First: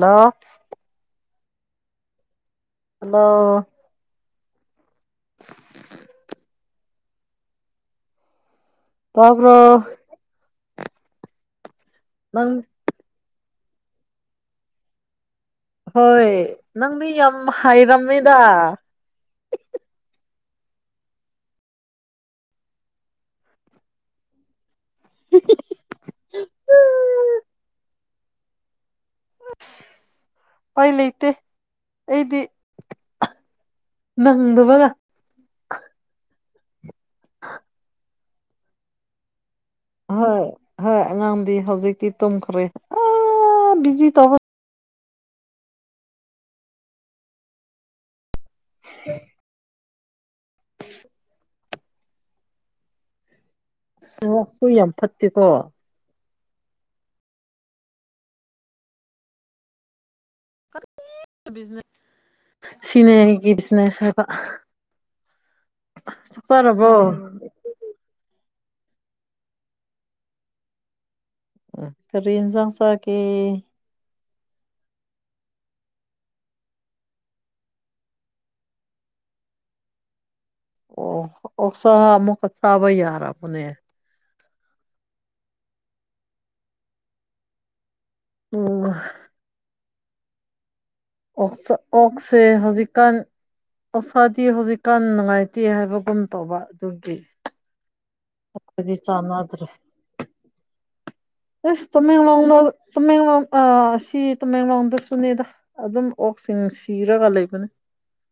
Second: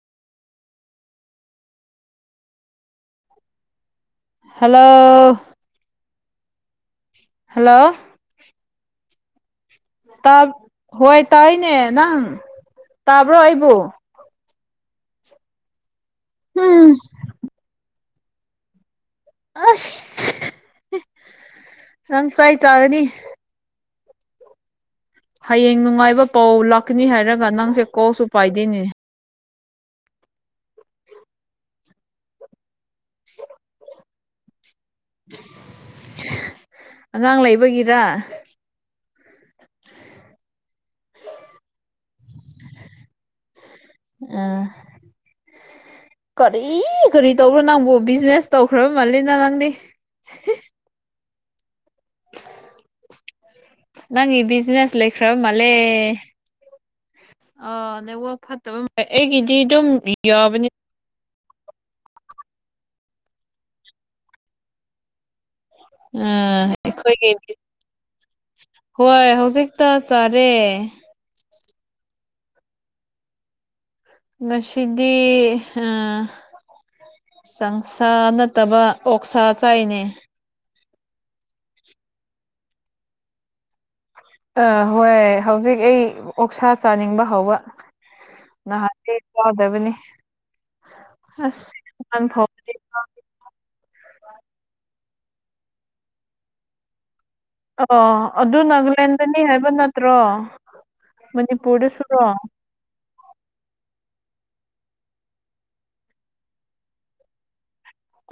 ꯅ ꯑ hello hello ꯇꯞ꯭ꯔꯣ ꯇꯥ ꯍꯣꯏ ꯇꯥꯏꯅꯦ ꯅꯪ ꯇꯥꯕ꯭ꯔꯣ ꯑꯩꯕꯨ ꯍꯣꯏ ꯎꯝ ꯅꯪꯗꯤ ꯌꯥꯝ ꯍꯥꯏꯔꯝꯃꯦꯗ ꯑꯁ ꯅꯪ ꯆꯥꯏ ꯆꯥꯅꯤ ꯍꯌꯦꯡ ꯅꯨꯡꯉꯥꯏꯕ ꯄꯥꯎ ꯂꯥꯛꯀꯅꯤ ꯍꯥꯏꯔꯒ ꯅꯪꯁꯦ ꯀꯣꯛꯁꯨ ꯄꯥꯏꯗꯣꯏꯅꯤ ꯑꯁ ꯎꯄꯥꯏ ꯂꯩꯇꯦ ꯑꯩꯗꯤ ꯅꯪꯗꯕꯒ ꯑꯉꯥꯡ ꯂꯩꯕꯒꯤꯔ ꯍꯣꯏ ꯍꯣꯏ ꯑꯉꯥꯡꯗꯤ ꯍꯧꯖꯤꯛꯇꯤ ꯇꯨꯝꯈ꯭ꯔꯦ ꯑꯥ ꯕꯤꯖꯤ ꯇꯧꯍ ꯑ ꯀꯔꯤ ꯀꯔꯤ ꯇꯧꯕꯣ ꯅꯪꯕꯨ ꯕꯤꯖꯤꯅꯦꯁ ꯇꯧꯈ꯭ꯔꯕ ꯃꯥꯜꯂꯤꯅ ꯅꯪꯗꯤ ꯅꯪꯒꯤ ꯋꯥꯛꯁꯨ ꯌꯥꯝ ꯕꯤꯖꯤꯅꯦꯁ ꯂꯩꯈ꯭ꯔ ꯐꯠꯇꯦꯀꯣ ꯃꯥꯂꯦ ꯑ ꯅꯦꯠꯋꯥꯛ ꯐꯠꯇꯕ ꯑꯩꯒꯤꯗꯤ ꯑꯗꯨꯝ ꯌꯥꯕꯅꯤ ꯁꯤꯅꯦꯒꯤ ꯖꯅꯦꯁꯕ ꯑꯣꯏꯒ ꯍꯣꯏ ꯍꯧꯖꯤꯛꯇ ꯆꯥꯔꯦ ꯐꯔꯤꯟꯁꯥꯡꯁꯀꯤꯦ ꯅꯁꯤꯗꯤ ꯑ ꯆꯪꯁꯥ ꯅꯠꯇꯕ ꯑꯣꯛꯁꯥ ꯆꯥꯏꯅꯦ ꯑꯣ ꯑꯣ ꯁꯥ ꯃ ꯁꯥꯥꯕ ꯌꯥꯔꯄꯅꯦ ꯑ ꯍꯣꯏ ꯍꯧꯖꯤꯛ ꯑꯩ ꯑꯣꯛꯁꯥ ꯆꯥꯅꯤꯡꯕ ꯍꯧꯕ ꯎꯝ ꯅꯍꯥꯟ ꯌꯥꯎꯗꯕꯅꯤ ꯑꯁ ꯑꯣꯛꯁꯦ ꯐꯥꯎꯕꯗꯤ ꯍꯧꯖꯤꯛꯀꯥꯟ ꯑꯣꯁꯥꯗꯤ ꯍꯧꯖꯤꯛꯀꯥꯟ ꯅꯨꯡꯉꯥꯏꯇꯦ ꯍꯥꯏꯕꯒꯨꯝ ꯇꯧꯕ ꯑꯗꯨꯒꯤ ꯑꯣ ꯑꯗꯨ ꯑꯩꯈꯣꯏꯗꯤ ꯅꯥꯒꯥꯂꯦꯟꯗꯅꯤ ꯍꯥꯏꯕ ꯅꯠꯇ꯭ꯔꯣ ꯑꯦꯁ ꯃꯅꯤꯄꯨꯔꯗꯁꯨꯔꯣ ꯇꯨꯃꯦꯡꯂꯣꯡꯗꯣ ꯇꯃꯦꯡꯂꯣꯡ ꯑ ꯁꯤ ꯇꯃꯦꯡꯂꯣꯡꯗꯁꯨꯅꯦꯗ ꯑꯗꯨꯝ ꯑꯣꯛꯁꯤꯡ ꯁꯤꯔꯒ ꯂꯩꯕꯅꯦ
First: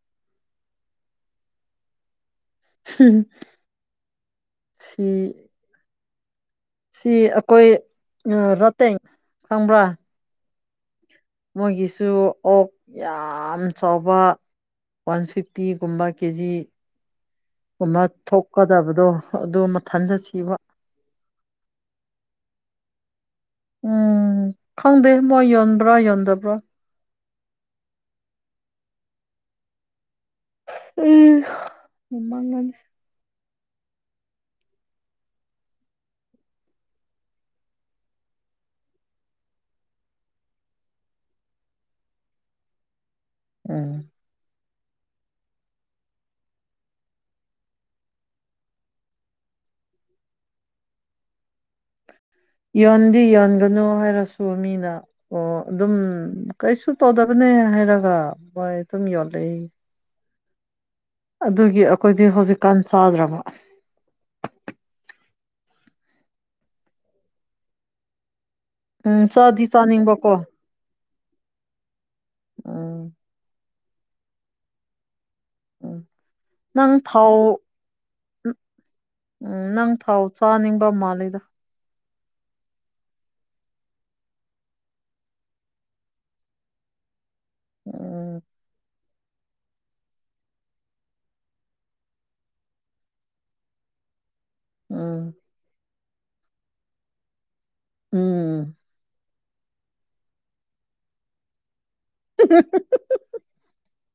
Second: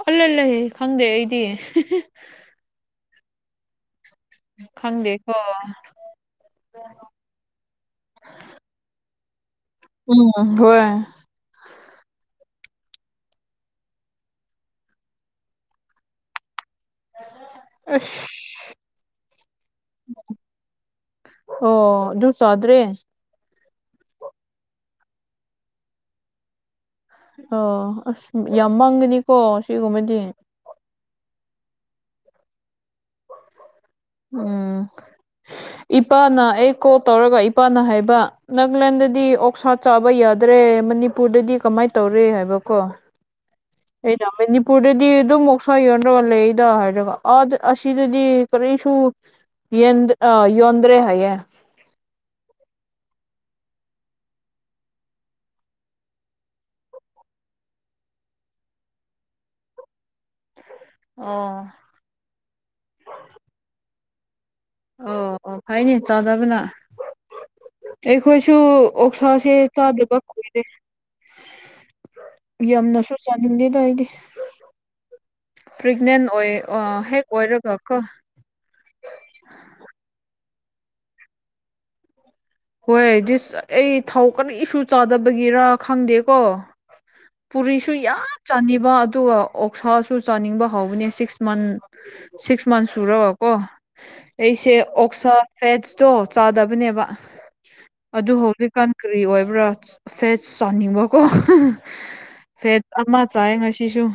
ꯑꯜ ꯂꯩ ꯈꯪꯗꯦ ꯑꯩꯗꯤꯦ ꯎꯝ ꯈꯪꯗꯦꯀꯣ ꯁꯤ ꯑꯩꯈꯣꯏ ꯔꯥꯇꯦꯡ ꯈꯪꯕ꯭ꯔꯥ ꯎꯝ ꯍꯣꯏ ꯃꯣꯏꯒꯤꯁꯨ ꯑꯣꯛ ꯌꯥꯝ ꯆꯥꯎꯕ ꯋꯥꯟ ꯐꯤꯐꯇꯤꯒꯨꯝꯕ ꯀꯦꯖꯤ ꯑꯃ ꯑꯁ ꯊꯣꯛꯀꯗꯕꯗꯣ ꯑꯗꯨ ꯃꯊꯟꯗ ꯁꯤꯕ ꯑꯣ ꯑꯗꯨꯁꯗ꯭ꯔꯦ ꯎꯝ ꯈꯪꯗꯦ ꯃꯣꯏ ꯌꯣꯟꯕ꯭ꯔꯥ ꯌꯣꯟꯗꯕ꯭ꯔꯥ ꯑ ꯑꯁ ꯌꯥꯝ ꯃꯪꯒꯅꯤꯀꯣ ꯁꯤꯒꯨꯝꯕꯗꯤ ꯎꯝ ꯃꯃꯥꯡꯒꯅꯦ ꯎꯝ ꯏꯄꯥꯅ ꯑꯩ ꯀꯣꯜ ꯇꯧꯔꯒ ꯏꯄꯥꯅ ꯍꯥꯏꯕ ꯅꯅꯥꯒꯂꯦꯟꯗꯗꯤ ꯑꯣꯛꯁꯥ ꯆꯥꯕ ꯌꯥꯗ꯭ꯔꯦ ꯃꯅꯤꯄꯨꯔꯗꯗꯤ ꯀꯃꯥꯏꯅ ꯇꯧꯔꯦ ꯍꯥꯏꯕꯀꯣ ꯎꯝ ꯑꯩꯗ ꯃꯅꯤꯄꯨꯔꯗꯗꯤ ꯑꯗꯨꯝ ꯃꯣꯛꯁꯥ ꯌꯣꯟꯅ꯭ꯔꯒꯜ ꯂꯩꯦꯗ ꯍꯥꯏꯔꯒ ꯑꯗ ꯑꯁꯤꯗꯗꯤ ꯀꯔꯤ ꯁ ꯌ ꯌꯣꯗ꯭ꯔꯦ ꯍꯥꯏ ꯌꯣꯟꯗꯤ ꯌꯣꯟꯒꯅꯨ ꯍꯥꯏꯔꯁꯨ ꯃꯤꯅ ꯑꯣ ꯑꯗꯨꯝ ꯀꯩꯁꯨ ꯇꯧꯗꯕꯅꯤ ꯍꯥꯏꯔꯒ ꯣꯏ ꯇꯝ ꯌꯣ ꯂꯩ ꯑꯣ ꯑꯗꯨꯒꯤ ꯑꯩꯈꯣꯏꯗꯤ ꯍꯧꯖꯤꯛꯀꯥꯟ ꯆꯥꯗ꯭ꯔꯕ ꯑꯣ ꯑꯣ ꯐꯩꯅꯤ ꯆꯥꯗꯕꯅ ꯑꯩꯈꯣꯏ ꯁ ꯎꯝ ꯑꯣꯁꯥꯁꯦ ꯆꯥꯗꯤ ꯆꯗꯕꯦ ꯆꯥꯅꯤꯡꯕꯀꯣ ꯎꯝ ꯌꯥꯝꯅꯁꯨ ꯄꯥꯅꯤꯡꯗꯦꯗꯏꯗꯤ ꯎꯝ ꯅꯪ ꯍꯦꯛ ꯊꯥꯎ ꯑꯣꯏꯔꯒ ꯀꯣ ꯎꯝ ꯅꯪꯊꯥꯎ ꯆꯥꯅꯤꯡꯕ ꯃꯥꯂꯦꯗ ꯍꯣꯏ ꯗꯤꯁ ꯑꯩ ꯊꯥꯎ ꯀꯔꯤ ꯏꯁꯨ ꯆꯥꯗꯕꯒꯤꯔꯥ ꯈꯪꯗꯦꯀꯣ ꯄꯨꯔꯤꯁꯨ ꯌꯥꯝ ꯎꯝ ꯆꯥꯅꯤꯕ ꯑꯗꯨꯒ ꯑꯣꯛꯁꯥꯁꯨ ꯆꯥꯅꯤꯡꯕ ꯍꯧꯕꯅꯦ ꯁꯤꯛꯁ ꯃꯟ ꯁꯤꯛꯁ ꯃꯟꯁ ꯁꯨꯔꯒꯀꯣ ꯑꯩꯁꯦ ꯑꯣꯛꯁꯥ ꯎꯝ ꯐꯦꯠꯁꯇꯣ ꯆꯥꯗꯕꯅꯦꯕ ꯑꯗꯨ ꯎꯝ ꯍꯧꯖꯤꯛꯀꯥꯟ ꯀꯔꯤ ꯑꯣꯏꯕ꯭ꯔꯥ ꯐꯦꯁ ꯆꯥꯅꯤꯡꯕꯀꯣ ꯐꯦ ꯑ ꯆꯥꯥꯏ ꯉꯁꯤꯁꯨꯨ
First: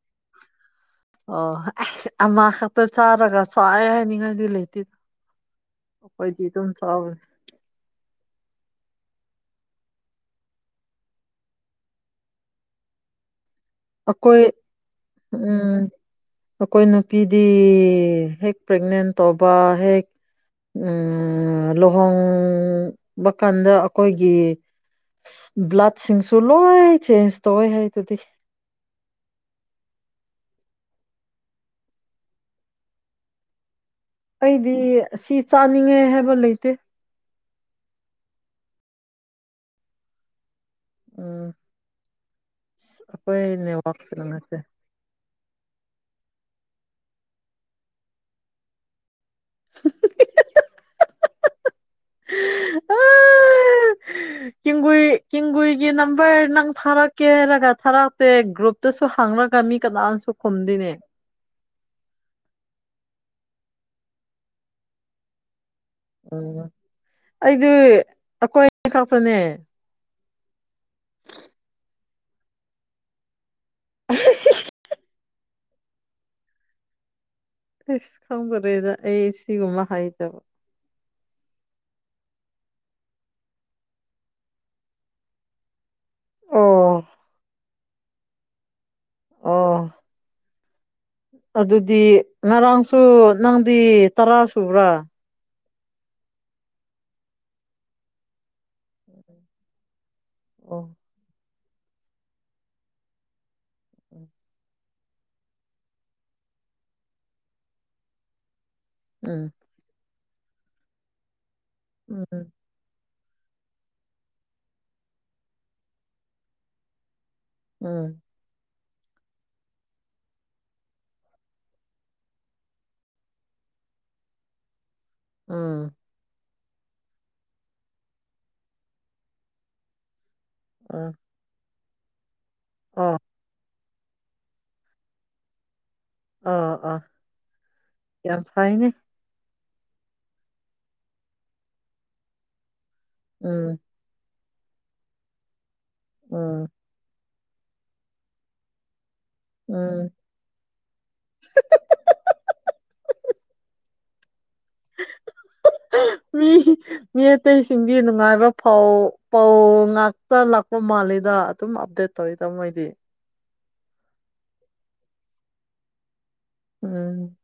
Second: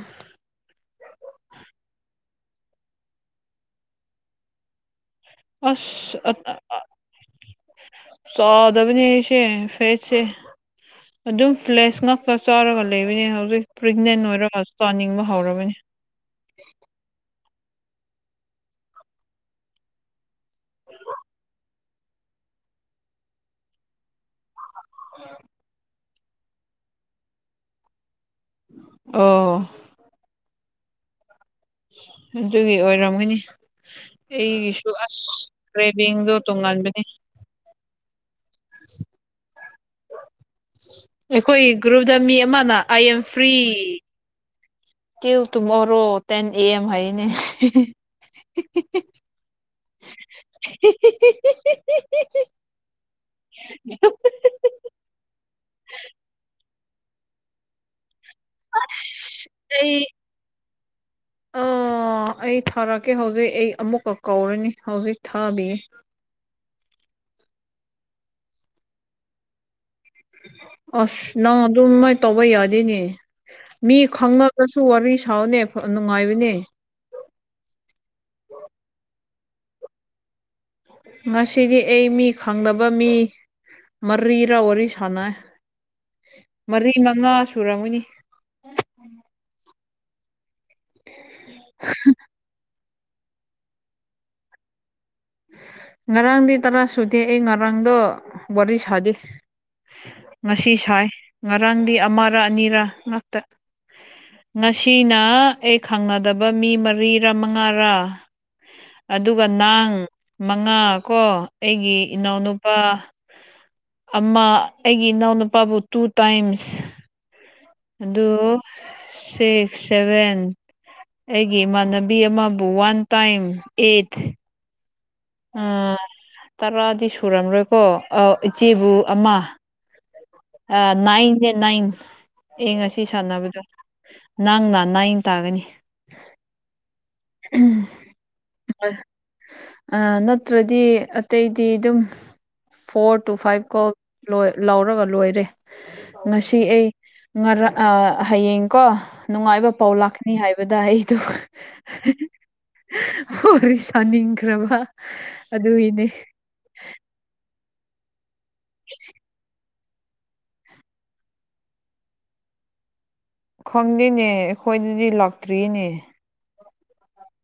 ꯑꯣ ꯑꯁ ꯑ ꯈꯛꯇ ꯆꯥꯔꯒ ꯆꯥꯏ ꯍꯥꯏꯅꯤꯡꯉꯥꯏꯗꯤ ꯂꯩꯇꯦꯔꯣ ꯑꯁ ꯑ ꯁꯣ ꯐꯗꯕꯅꯦ ꯑꯩꯁꯦ ꯐꯦꯁꯁꯦ ꯑꯗꯨꯝ ꯐ꯭ꯂꯦꯁ ꯉꯥꯛꯇ ꯆꯥꯔꯒ ꯂꯩꯕꯅꯦ ꯍꯧꯖꯤꯛ ꯄ꯭ꯔꯦꯒꯅꯦꯟ ꯑꯩꯈꯣꯏ ꯑꯣꯏꯔꯒ ꯆꯥꯅꯤꯡꯕ ꯍꯧꯔꯕꯅꯦ ꯎꯝ ꯑꯩꯈꯣꯏ ꯅꯨꯄꯤꯗꯤ ꯍꯦꯛ ꯄ꯭ꯔꯦꯒꯅꯦꯟ ꯇꯧꯕ ꯍꯦꯛ ꯎ ꯂꯨꯍꯣꯡꯕ ꯀꯥꯟꯗ ꯑꯩꯈꯣꯏꯒꯤ ꯑ ꯁꯤꯡꯁꯨ ꯂꯣꯏ ꯆꯦꯟꯖ ꯇꯧꯋꯦ ꯍꯥꯏ ꯑꯗꯨꯗꯤ ꯑꯣ ꯑꯗꯨꯒꯤ ꯑꯣꯏꯔꯝꯒꯅꯤ ꯑꯩꯗꯤ ꯑꯩꯒꯤꯁꯨ ꯑꯁ ꯑꯁꯤ ꯆꯥꯅꯤꯡꯉꯦ ꯍꯥꯏꯕ ꯔꯦꯚꯡꯗꯣ ꯂꯩꯇꯦ ꯇꯣꯉꯥꯟꯕꯅꯤ ꯎꯝ ꯑꯩꯈꯣꯏ ꯒ꯭ꯔꯨꯞꯗ ꯃꯤ ꯑꯃꯅ ꯑꯥꯏ ꯑꯦꯝ ꯑꯩꯈꯣꯏ ꯐ꯭ꯔꯤ ꯅꯦꯠꯋꯥꯛꯁꯤꯅ ꯅꯠꯇꯦ ꯇꯜ ꯇꯨꯃꯔꯣ ꯇꯦꯟ ꯑꯦꯦꯝ ꯍꯥꯏꯅꯦ [inaudible] ꯒꯨꯒꯨꯏꯒꯤ ꯅꯝꯕꯔ ꯅꯪ ꯊꯥꯔꯛ ꯀꯦꯔꯒ ꯊꯔ ꯦ ꯒ꯭ꯔꯨꯞꯇꯁꯨ ꯍꯥꯡꯅꯒ ꯃꯤ ꯑꯩ ꯀꯅꯥꯅꯁꯨ ꯈꯨꯝꯗꯅꯦ ꯑꯣꯦ ꯍꯧꯖꯤꯛ ꯑꯩ ꯑꯃꯨꯛꯀ ꯀꯧꯔꯅꯤ ꯍꯧꯖꯤꯛ ꯊꯥꯕꯤꯌꯦ ꯎꯝ ꯑꯩꯗꯤ ꯑꯩꯈꯣꯏ ꯑꯅꯤ ꯈꯛꯇꯅꯦ ꯑꯁ ꯅꯪ ꯑꯗꯨꯃꯥꯏꯅ ꯇꯧꯕ ꯌꯥꯗꯦꯅꯦ ꯃꯤ ꯈꯪꯉꯒꯁꯨ ꯋꯥꯔꯤ ꯊꯥꯎꯅꯦ ꯅꯨꯡꯉꯥꯏꯕꯅꯦ ꯈꯝꯗꯔꯦꯗ ꯑꯩ ꯁꯤꯒꯨꯝꯕ ꯍꯥꯏꯖꯕ ꯉꯁꯤꯗꯤ ꯑꯩ ꯃꯤ ꯈꯪꯗꯕ ꯃꯤ ꯃꯔꯤꯔ ꯋꯥꯔꯤ ꯁꯥꯟꯅꯩ ꯃꯔꯤ ꯑꯣ ꯃꯉꯥ ꯁꯨꯔꯝꯃꯨꯅꯤ ꯑꯣ ꯑꯗꯨꯗꯤ ꯉꯔꯥꯡ ꯁꯨ ꯅꯪꯗꯤ ꯇꯔꯥ ꯁꯨꯕ꯭ꯔꯥ ꯉꯔꯥꯡꯗꯤ ꯇꯔꯥ ꯁꯨꯗꯦ ꯑꯩ ꯉꯔꯥꯡꯗꯣ ꯋꯥꯔꯤ ꯁꯥꯗꯤꯦ ꯉꯁꯤ ꯑꯣ ꯁꯥꯏ ꯉꯔꯥꯡꯗꯤ ꯑꯃꯔ ꯑꯅꯤꯔ ꯉꯥꯛꯇ ꯉꯁꯤꯅ ꯑꯩ ꯈꯪꯅꯗꯕ ꯃꯤ ꯃꯔꯤꯔꯥ ꯃꯉꯥꯔꯥ ꯑꯗꯨꯒ ꯎꯝ ꯅꯥꯡ ꯃꯉꯥ ꯀꯣ ꯑꯩꯒꯤ ꯎꯝ ꯏꯅꯥꯎꯅꯨꯄꯥ ꯑꯃ ꯑꯩꯒꯤ ꯏꯅꯥꯎꯅꯨꯄꯥꯕꯨ ꯇꯨ ꯇꯥꯏꯝꯁ ꯎꯝ ꯑꯗꯨ ꯁꯤꯛꯁ ꯁꯚꯦꯟ ꯑꯩꯒꯤ ꯏꯃꯥꯟꯅꯕꯤ ꯑꯃꯕꯨ ꯋꯥꯟ ꯇꯥꯏꯝ ꯑꯦꯠ ꯎ ꯎꯝ ꯇꯔꯥꯗꯤ ꯁꯨꯔꯝꯔꯣꯏꯀꯣ ꯏꯆꯦꯕꯨ ꯑꯃ ꯑ ꯑꯥ ꯅꯥꯏꯟꯦ ꯅꯏꯟ ꯑꯦ ꯉꯁꯤ ꯑꯥ ꯁꯥꯟꯅꯕꯗꯣ ꯅꯪ ꯅꯥ ꯅꯥꯏꯡ ꯇꯥꯒꯅꯤ ꯑꯥ ꯑꯥ ꯌꯥꯝ ꯐꯥꯏꯅꯦ ꯅꯠꯇ꯭ꯔꯗꯤ ꯑꯇꯩꯗꯤ ꯑꯗꯨꯝ ꯐꯣꯔ ꯇꯨ ꯐꯥꯏꯚ ꯎꯝ ꯀꯣꯜ ꯂ ꯂꯥꯎꯔꯒ ꯂꯣꯏꯔꯦ ꯉꯁꯤ ꯎꯝ ꯑꯩ ꯉꯥꯡ ꯍꯌꯦꯡ ꯀꯣ ꯅꯨꯡꯉꯥꯏꯕ ꯄꯥꯎ ꯎꯝ ꯂꯥꯛꯀꯅꯤ ꯍꯥꯏꯕꯗ ꯑꯩꯗ ꯍ ꯁꯅꯤ ꯈ꯭ꯔꯕ ꯑꯗꯨꯒꯤꯅꯦ ꯁꯤꯡꯒꯤ ꯅꯨꯡꯉꯥꯏꯕꯧ ꯄꯥꯎ ꯉꯥꯛꯇ ꯂꯥꯛꯄ ꯃꯥꯜꯂꯤꯗ ꯑꯗꯨꯝ ꯑꯞꯗꯦꯠ ꯇꯧꯋꯤ ꯇꯥꯃꯣꯣꯏꯗꯤ ꯈꯪꯗꯦꯅꯦ ꯑꯩꯈꯣꯏꯗꯗꯤ ꯂꯥꯛꯇ꯭ꯔꯤꯅꯦ ꯎꯝ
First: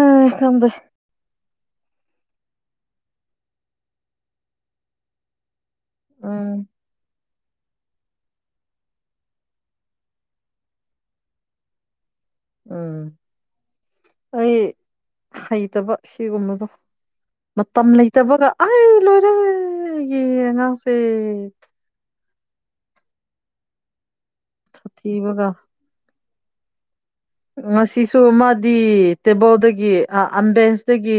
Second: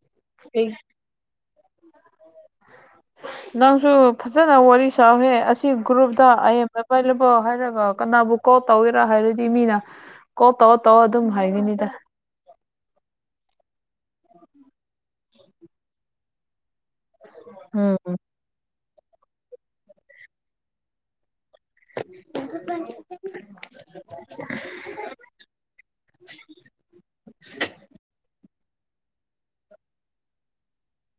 ꯑ ꯊꯝꯕ ꯅꯪꯁꯨ ꯐꯖꯅ ꯋꯥꯔꯤ ꯁꯍꯦ ꯑꯁꯤ ꯒ꯭ꯔꯨꯞꯇ ꯎꯝ ꯑꯦꯝꯕ ꯑꯣ ꯍꯥꯏꯔꯒ ꯀꯅꯥꯕꯨ ꯀꯣꯜ ꯇꯧꯒꯦꯔꯥ ꯍꯥꯏꯔꯗꯤ ꯃꯤꯅ ꯀꯣ ꯇꯧꯑꯣꯣ ꯇꯧꯑꯣ ꯑꯗꯨꯝ ꯍꯥꯏꯒꯅꯤꯗ ꯎꯝ ꯑꯩ ꯍꯩꯇꯕ ꯁꯤꯒꯨꯝꯕꯗꯣ ꯃꯇꯝ ꯎꯝ ꯂꯩꯇꯕꯒ ꯑꯩ ꯂꯣꯏꯔꯦ ꯌꯦ ꯉꯥꯡꯥꯁꯦ [inaudible] ꯊꯤꯕꯒ ꯉꯁꯤꯁꯨ ꯃꯥꯗꯤ ꯇꯦꯕꯜꯗꯒꯤ ꯑ ꯕꯦꯟꯁꯇꯒꯤ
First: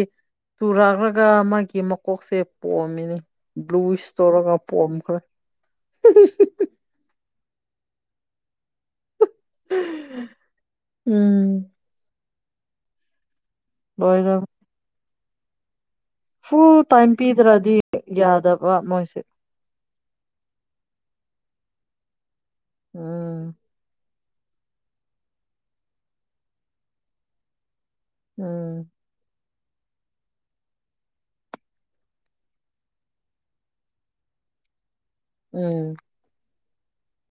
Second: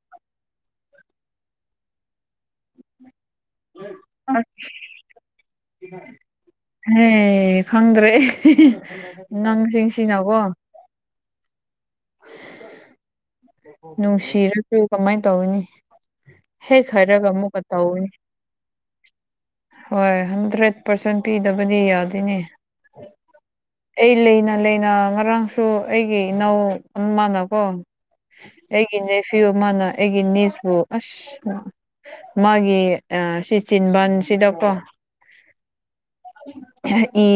ꯆꯨꯔꯂꯒ ꯃꯥꯒꯤ ꯃꯀꯣꯛꯁꯦ ꯄꯣꯛꯑꯝꯃꯤꯅꯤ ꯕ꯭ꯂꯨ ꯁꯇꯣꯣꯔꯒ ꯄꯝ ꯈ ꯍꯦ ꯈꯪꯗ꯭ꯔꯦ ꯅꯪꯁꯤꯡꯁꯤꯅꯀꯣ ꯎꯝ ꯅꯨꯡꯁꯤꯔꯁꯨ ꯀꯃꯥꯏꯅ ꯇꯧꯅꯤ ꯐꯨ ꯍꯦꯛ ꯇꯥꯏꯝ ꯍꯥꯏꯔꯒ ꯑꯃꯨꯛꯀ ꯄꯤꯗ꯭ꯔꯗꯤ ꯌꯥꯗꯕ ꯃꯣꯏꯁꯦ ꯍꯣꯏ ꯍꯟꯗ꯭ꯔꯦꯠ ꯄꯥꯔꯁꯦꯟ ꯄꯤꯗꯕꯗꯤ ꯌꯥꯗꯣꯏꯅꯦ ꯎꯝ ꯑꯩ ꯂꯩꯅ ꯂꯩꯅ ꯉꯔꯥꯡꯁꯨ ꯑꯩꯒꯤ ꯏꯅꯥꯎ ꯑꯃꯅꯀꯣ ꯎꯝ ꯑꯩꯒꯤ ꯃꯦꯁꯤꯕꯨ ꯃꯥꯅ ꯑꯩꯒꯤ ꯃꯤꯁꯄꯨ ꯑꯁ ꯃꯥꯒꯤ ꯑꯥ ꯁꯤ ꯆꯤꯟꯕꯥꯟꯁꯤꯗꯀꯣ ꯎꯝ ꯑꯍꯝ ꯏ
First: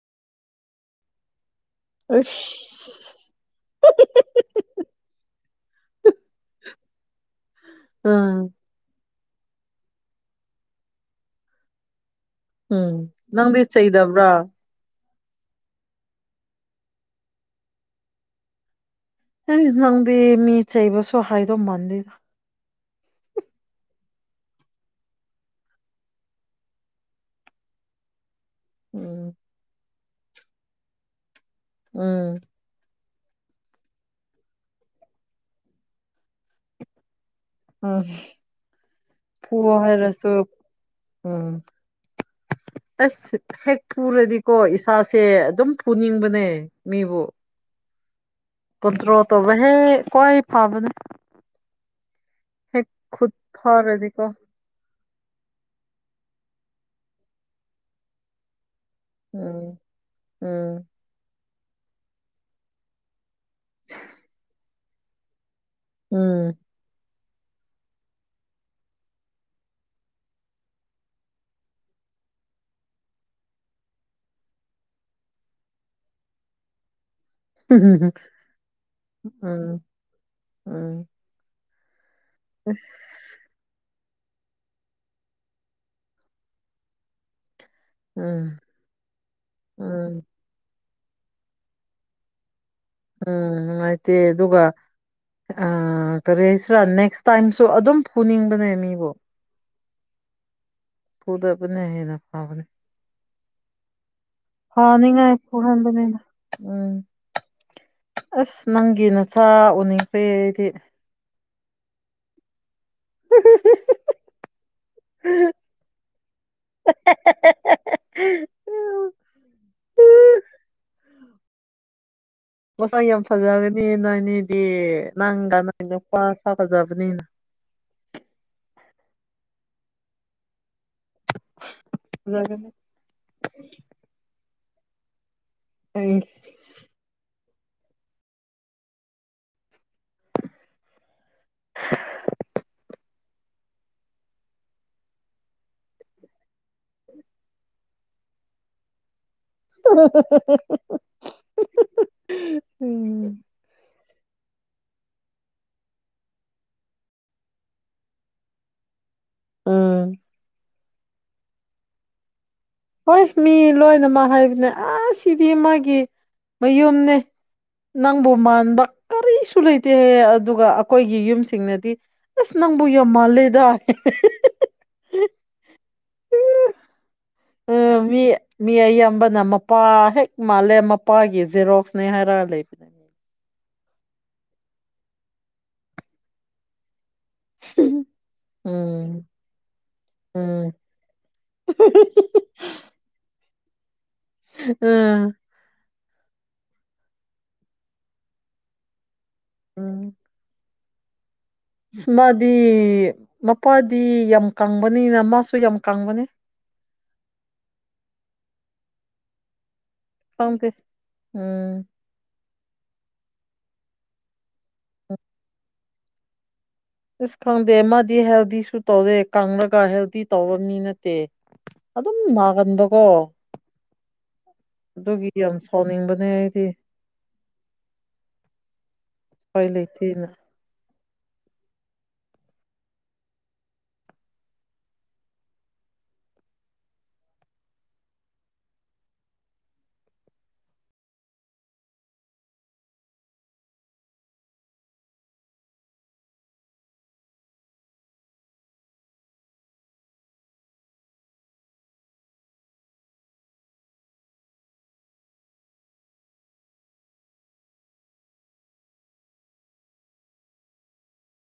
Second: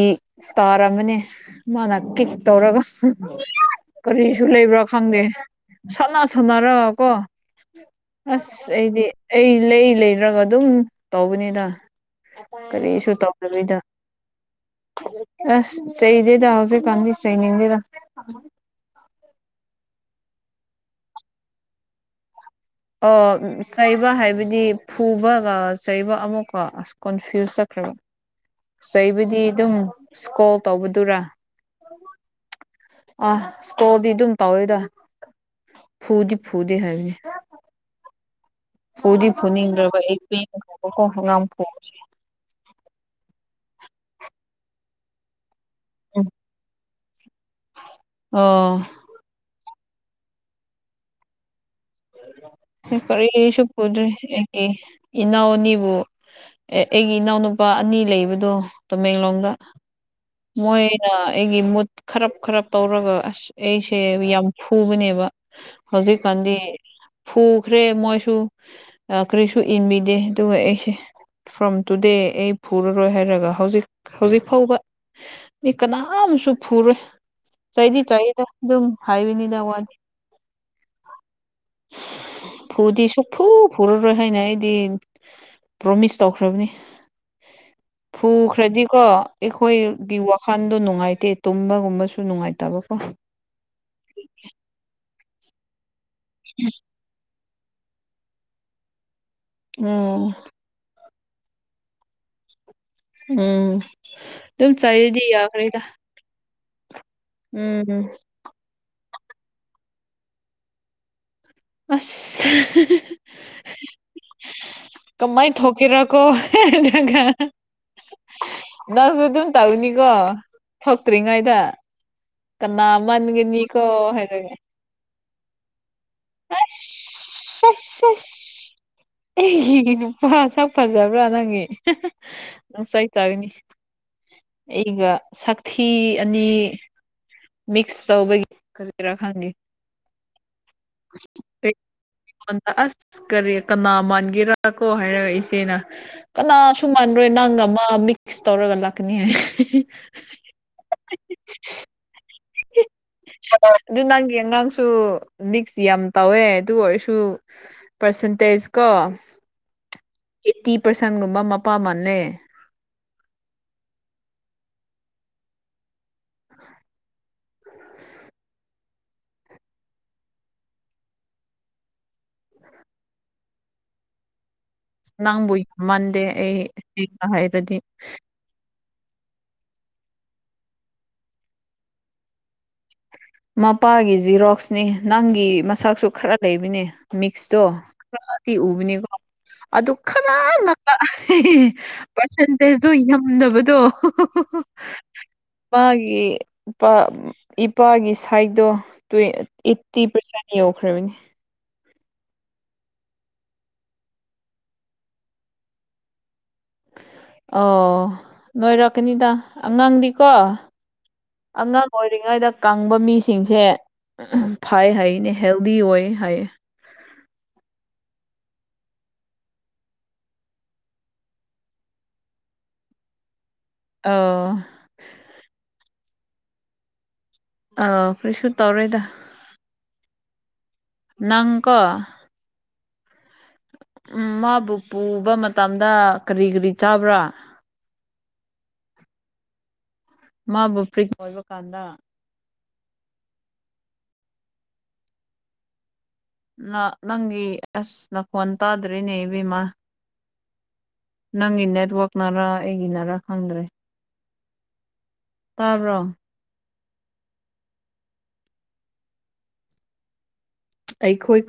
ꯇꯥꯔꯝꯕꯅꯦ ꯃꯥꯅ ꯀꯤꯛ ꯇꯧꯔꯒ ꯑꯁ ꯀꯔꯤꯁꯨ ꯂꯩꯕ꯭ꯔꯥ ꯈꯪꯗꯦ [inaudible] ꯁꯥꯟꯅ ꯁꯅꯔꯒ ꯀꯣ ꯎꯝ ꯑꯁ ꯑꯩꯗꯤ ꯑꯩ ꯂꯩ ꯂꯩꯔꯒ ꯑꯗꯨꯝ ꯇꯧꯕꯅꯤꯗ ꯎꯝ ꯀꯔꯤꯁꯨ ꯇꯧ ꯅꯪꯗꯤ ꯆꯩꯗꯕ꯭ꯔꯥ [inaudible] ꯑꯁ ꯆꯩꯗꯦꯗ ꯍꯧꯖꯤꯛ ꯀꯥꯟꯗꯤ ꯆꯩꯅꯤꯡꯗꯦꯗ ꯍꯩ ꯅꯪꯗꯤ ꯃꯤ ꯆꯩꯕꯁꯨ ꯍꯩꯗꯧ ꯃꯥꯟꯗꯦꯗ ꯑꯣ ꯎꯝ ꯎꯝ ꯆꯩꯕ ꯍꯥꯏꯕꯗꯤ ꯐꯨꯕꯒ ꯆꯩꯕ ꯑꯃꯨꯛꯀ ꯑꯁ ꯀꯣꯟꯐ꯭ꯌꯨꯁ ꯆꯠ ꯎꯝ ꯆꯩꯕꯨꯗꯤ ꯑꯗꯨꯝ ꯁꯀꯣꯜ ꯇꯧꯕꯗꯨꯔꯥ ꯎꯝ ꯑꯥ ꯏꯁꯀꯦꯜꯗꯤ ꯑꯗꯨꯝ ꯇꯧꯋꯦꯗ ꯐꯨꯗꯤ ꯐꯨꯗꯦ ꯍꯥꯏꯕꯅꯤ ꯑ ꯍꯨꯝ ꯐꯨꯗꯤ ꯐꯨꯅꯤꯡꯗ꯭ꯔꯦꯕ ꯑꯩ ꯄꯦꯟꯅ ꯆꯩꯕꯀꯣ ꯑꯉꯥꯡ ꯎꯝ ꯐꯨꯕꯖꯦ ꯑꯁ ꯍꯦꯛ ꯐꯨꯔꯗꯤꯀꯣ ꯏꯁꯥꯁꯦ ꯑꯗꯨꯝ ꯐꯨꯅꯤꯡꯕꯅꯦ ꯃꯤꯕꯨ ꯑꯣ ꯀꯟꯇ꯭ꯔꯣ ꯇꯧꯕ ꯍꯦ ꯀꯋꯥꯏ ꯐꯕꯅꯦ ꯍꯦꯛ ꯈꯨꯠ ꯀꯔꯤꯁꯨ ꯄꯨꯗ꯭ꯔꯤ ꯊꯥꯔꯗꯤꯀꯣ ꯑꯩ ꯏꯅꯥꯎ ꯑꯅꯤꯕꯨ ꯑꯦ ꯑꯩꯒꯤ ꯏꯅꯥꯎꯅꯨꯄꯥ ꯑꯅꯤ ꯂꯩꯕꯗꯣ ꯇꯃꯦꯡꯂꯣꯡꯗ ꯎꯝ ꯎꯝ ꯃꯣꯏꯅ ꯑꯩꯒꯤ ꯃꯨꯠ ꯈꯔꯞ ꯈꯔꯞ ꯇꯧꯔꯒ ꯑꯁ ꯑꯩꯁꯦ ꯌꯥꯝ ꯐꯨꯕꯅꯦꯕ ꯍꯧꯖꯤꯛꯀꯥꯟꯗꯤ ꯎꯝ ꯐꯨꯈ꯭ꯔꯦ ꯃꯣꯏꯁꯨ ꯀꯔꯤꯁꯨ ꯏꯟꯕꯤꯗꯦ ꯑꯗꯨꯒ ꯑꯩꯁꯦ ꯐ꯭ꯔꯣꯝ ꯇꯨꯗꯦ ꯑꯩ ꯐꯨꯔꯔꯣꯏ ꯍꯥꯏꯔꯒ ꯍꯧꯖꯤꯛ ꯍꯧꯖꯤꯛ ꯐꯥꯎꯕ ꯃꯤ ꯀꯅꯥꯝꯁꯨ ꯐꯨꯔꯣꯏ ꯆꯩꯗꯤ ꯆꯩꯌꯦꯀꯣ ꯑꯗꯨꯝ ꯍꯥꯏꯕꯅꯤꯗ ꯎꯝ ꯋꯥꯅꯤ ꯎꯝ ꯐꯨꯗꯤ ꯑꯁ ꯁꯨꯐꯨ ꯐꯨꯔ ꯔꯣꯏ ꯍꯥꯏꯅ ꯑꯩꯗꯤ ꯄ꯭ꯔꯣꯃꯤꯁ ꯇꯧꯈ꯭ꯔꯕꯅꯤ ꯎꯝ ꯐꯨꯈ꯭ꯔꯗꯤꯀꯣ ꯏꯈꯣꯏ ꯒꯤ ꯎꯝ ꯋꯥꯈꯜ ꯗꯨ ꯅꯨꯡꯉꯥꯏꯇꯦ ꯇꯨꯝꯕꯒꯨꯝꯕꯁꯨ ꯅꯨꯡꯉꯥꯏꯇꯕ ꯎꯝ ꯅꯨꯉꯥꯏꯇꯦ ꯑꯗꯨꯒ ꯑ ꯀꯔꯤ ꯍꯥꯏꯁꯤꯔꯥ ꯅꯦꯛꯁ ꯇꯥꯏꯝ ꯁꯨ ꯑꯗꯨꯝ ꯐꯨꯅꯤꯡꯕꯅꯦ ꯃꯤꯕꯨ ꯎꯝ ꯐꯨꯗꯕꯅ ꯍꯦꯟꯅ ꯐꯕꯅꯦ ꯎꯝ ꯑꯗꯨꯝ ꯆꯩꯔꯗꯤ ꯐꯅꯤꯉꯥꯏ ꯌꯥꯈ꯭ꯔꯦꯗ ꯐꯨꯍꯟꯕꯅꯤꯗ ꯎꯝ ꯎꯝ ꯑꯁ ꯅꯪꯒꯤ ꯅꯠꯆ ꯑꯥ ꯎꯅꯤꯡꯇꯤꯌꯦ ꯑꯩꯗꯤ ꯑ [inaudible] ꯀꯃꯥꯏ ꯊꯣꯛꯀꯦꯔꯀꯣ ꯅꯪꯒ ꯅꯪꯗꯨ ꯑꯗꯨꯝ ꯇꯧꯅꯤꯀꯣ ꯊꯣꯛꯇ꯭ꯔꯤꯉꯩꯗ ꯀꯅꯥ ꯃꯁꯥ ꯌꯥꯝ ꯃꯟꯒꯅꯤꯀꯣ ꯐꯖꯒꯅꯤꯌꯦ ꯍꯥꯏꯔꯒ ꯅꯣꯏꯅꯤꯗꯤ ꯅꯪꯒꯥ ꯃꯥꯏ ꯅꯨꯥ ꯁꯥ ꯐꯖꯕꯅꯤꯅ ꯑꯦ ꯁ [inaudible] ꯐꯖꯕ꯭ꯔꯥ ꯅꯪꯒꯤ ꯐꯖꯒꯅꯤ ꯅꯨꯡꯁꯥꯏ ꯆꯥꯔꯤꯅꯤ ꯑꯩꯒ ꯁꯛꯊꯤ ꯑꯩ ꯑꯅꯤ ꯃꯤꯛꯁ ꯇꯧꯕꯒꯤ ꯀꯔꯤꯔꯥ ꯈꯪꯉꯦ ꯑ ꯑꯩꯉꯣꯟꯗ ꯑꯁ ꯀꯔꯤ ꯀꯅꯥ ꯃꯥꯟꯒꯦꯔꯥ ꯀꯣ ꯍꯥꯏꯔ ꯏꯆꯦꯅ ꯀꯅꯥꯁꯨ ꯃꯥꯟ ꯍꯣꯏ ꯅꯪꯒ ꯑꯃ ꯃꯤꯛꯁ ꯇꯧꯔꯒ ꯂꯥꯛꯀꯅꯤ ꯍꯥꯏ ꯍ ꯑꯗꯨ ꯅꯪꯦ ꯑꯉꯥꯡꯁꯨ ꯃꯤꯛꯁ ꯌꯥꯝ ꯇꯧꯋꯦ ꯑꯗꯨ ꯑꯣꯏꯔꯁꯨ ꯄꯔꯁꯦꯟꯇꯦꯖ ꯀꯣ ꯎꯝ ꯐꯤꯇꯤ ꯄꯥꯔꯁꯦꯟꯒꯨꯝꯕ ꯃꯄꯥ ꯃꯜꯂꯦ ꯍꯣꯏ ꯃꯤ ꯂꯣꯏꯅꯃꯛ ꯍꯥꯏꯕꯅꯦ ꯑ ꯁꯤꯗꯤ ꯃꯥꯒꯤ ꯃꯌꯨꯝꯅꯦ ꯅꯪꯕꯨ ꯃꯥꯟꯕ ꯀꯔꯤꯁꯨ ꯂꯩꯇꯦ ꯑꯗꯨꯒ ꯑꯩꯈꯣꯏꯒꯤ ꯌꯨꯝꯁꯤꯡꯅꯗꯤ ꯑꯁ ꯅꯪꯕꯨ ꯌꯥꯝ ꯃꯥꯜꯂꯦꯗ ꯅꯪꯕꯨ ꯌꯥꯝ ꯃꯥꯟꯗꯦ ꯑꯩ ꯍꯕ ꯍꯥꯏꯔꯗꯤ ꯑꯝꯕꯅ ꯃꯄꯥ ꯍꯦꯛ ꯃꯥꯜꯂꯦ ꯃꯄꯥꯒꯤ ꯖꯦꯔꯣꯛꯁꯅꯦ ꯍꯥꯏꯔꯒ ꯂꯩꯕ ꯃꯄꯥꯒꯤ ꯖꯤꯔꯣꯛꯁꯅꯤ ꯅꯪꯒꯤ ꯃꯁꯛꯁꯨ ꯈꯔ ꯂꯩꯕꯅꯦ ꯃꯤꯛꯁꯣ ꯎꯕꯅꯤꯀꯣ ꯎꯝ ꯑꯗꯨ ꯈꯅꯥ ꯎꯝ ꯄꯥꯔꯁꯦꯟꯇꯦꯖꯇꯣ ꯌꯥꯝꯗꯕ ꯑꯥ ꯑꯩ ꯏꯄꯥꯒꯤ ꯁꯥꯏꯗꯠꯇꯣ ꯎꯝ ꯑꯩꯠꯇꯤ ꯄꯔꯁꯦꯟꯣ ꯈ꯭ꯔꯕꯅꯤ ꯑꯁ ꯃꯥꯗꯤ ꯃꯄꯥꯗꯤ ꯌꯥꯝ ꯀꯪꯕꯅꯤꯅ ꯃꯥꯁꯨ ꯌꯥꯝ ꯀꯪꯕꯅꯤ ꯑꯣ ꯅꯣꯏꯔꯀꯅꯤꯗ ꯑꯉꯥꯡꯗꯤꯀꯣ ꯈꯪꯗꯦ ꯎꯝ ꯑꯉꯥꯡ ꯑꯣꯏꯔꯤꯉꯩꯗ ꯀꯪꯕ ꯃꯤꯁꯤꯡꯁꯦ ꯐꯩ ꯍꯥꯏꯅꯦ ꯍꯦꯜꯗꯤ ꯑꯣꯏ ꯍꯥꯏ ꯑꯁ ꯈꯪꯗꯦ ꯃꯥꯗꯤ ꯍꯦꯜꯗꯤꯁꯨ ꯇꯧꯔꯦ ꯀꯪꯂꯔꯒ ꯍꯦꯜꯗꯤ ꯇꯧꯕ ꯃꯤ ꯅꯠꯇꯦ ꯑꯗꯨꯝ ꯅꯥꯒꯟꯕꯀꯣ ꯑꯥ ꯑꯗꯨꯒꯤ ꯌꯥꯝ ꯁꯥꯎꯅꯤꯡꯕꯅꯦ ꯑꯩꯗꯤ ꯑꯥ ꯀꯔꯤꯁꯨ ꯇꯧꯔꯣꯏꯗ ꯎꯄꯥꯏ ꯂꯩꯇꯦꯅ ꯅꯪꯀ ꯎꯝ ꯃꯥꯕꯨ ꯄꯨꯕ ꯃꯇꯝꯗ ꯀꯔꯤ ꯀꯔꯤ ꯆꯥꯕ꯭ꯔꯥ [unintelligible] ꯃꯥꯕꯨ ꯐ꯭ꯔꯤꯛ ꯑꯣꯏꯕ ꯀꯥꯟꯗ ꯅꯪꯒꯤ ꯑꯁꯅ ꯐꯣꯟ ꯇꯥꯗ꯭ꯔꯤꯅꯦ ꯏꯕꯦꯝꯃꯥ ꯅꯪꯒꯤ ꯅꯦꯠꯋꯥꯛꯅꯔ ꯑꯩꯒꯤꯅꯔꯥ ꯈꯪꯗ꯭ꯔꯦ ꯇꯥꯕꯥꯎ ꯑꯩꯈꯣꯏ ꯑꯩ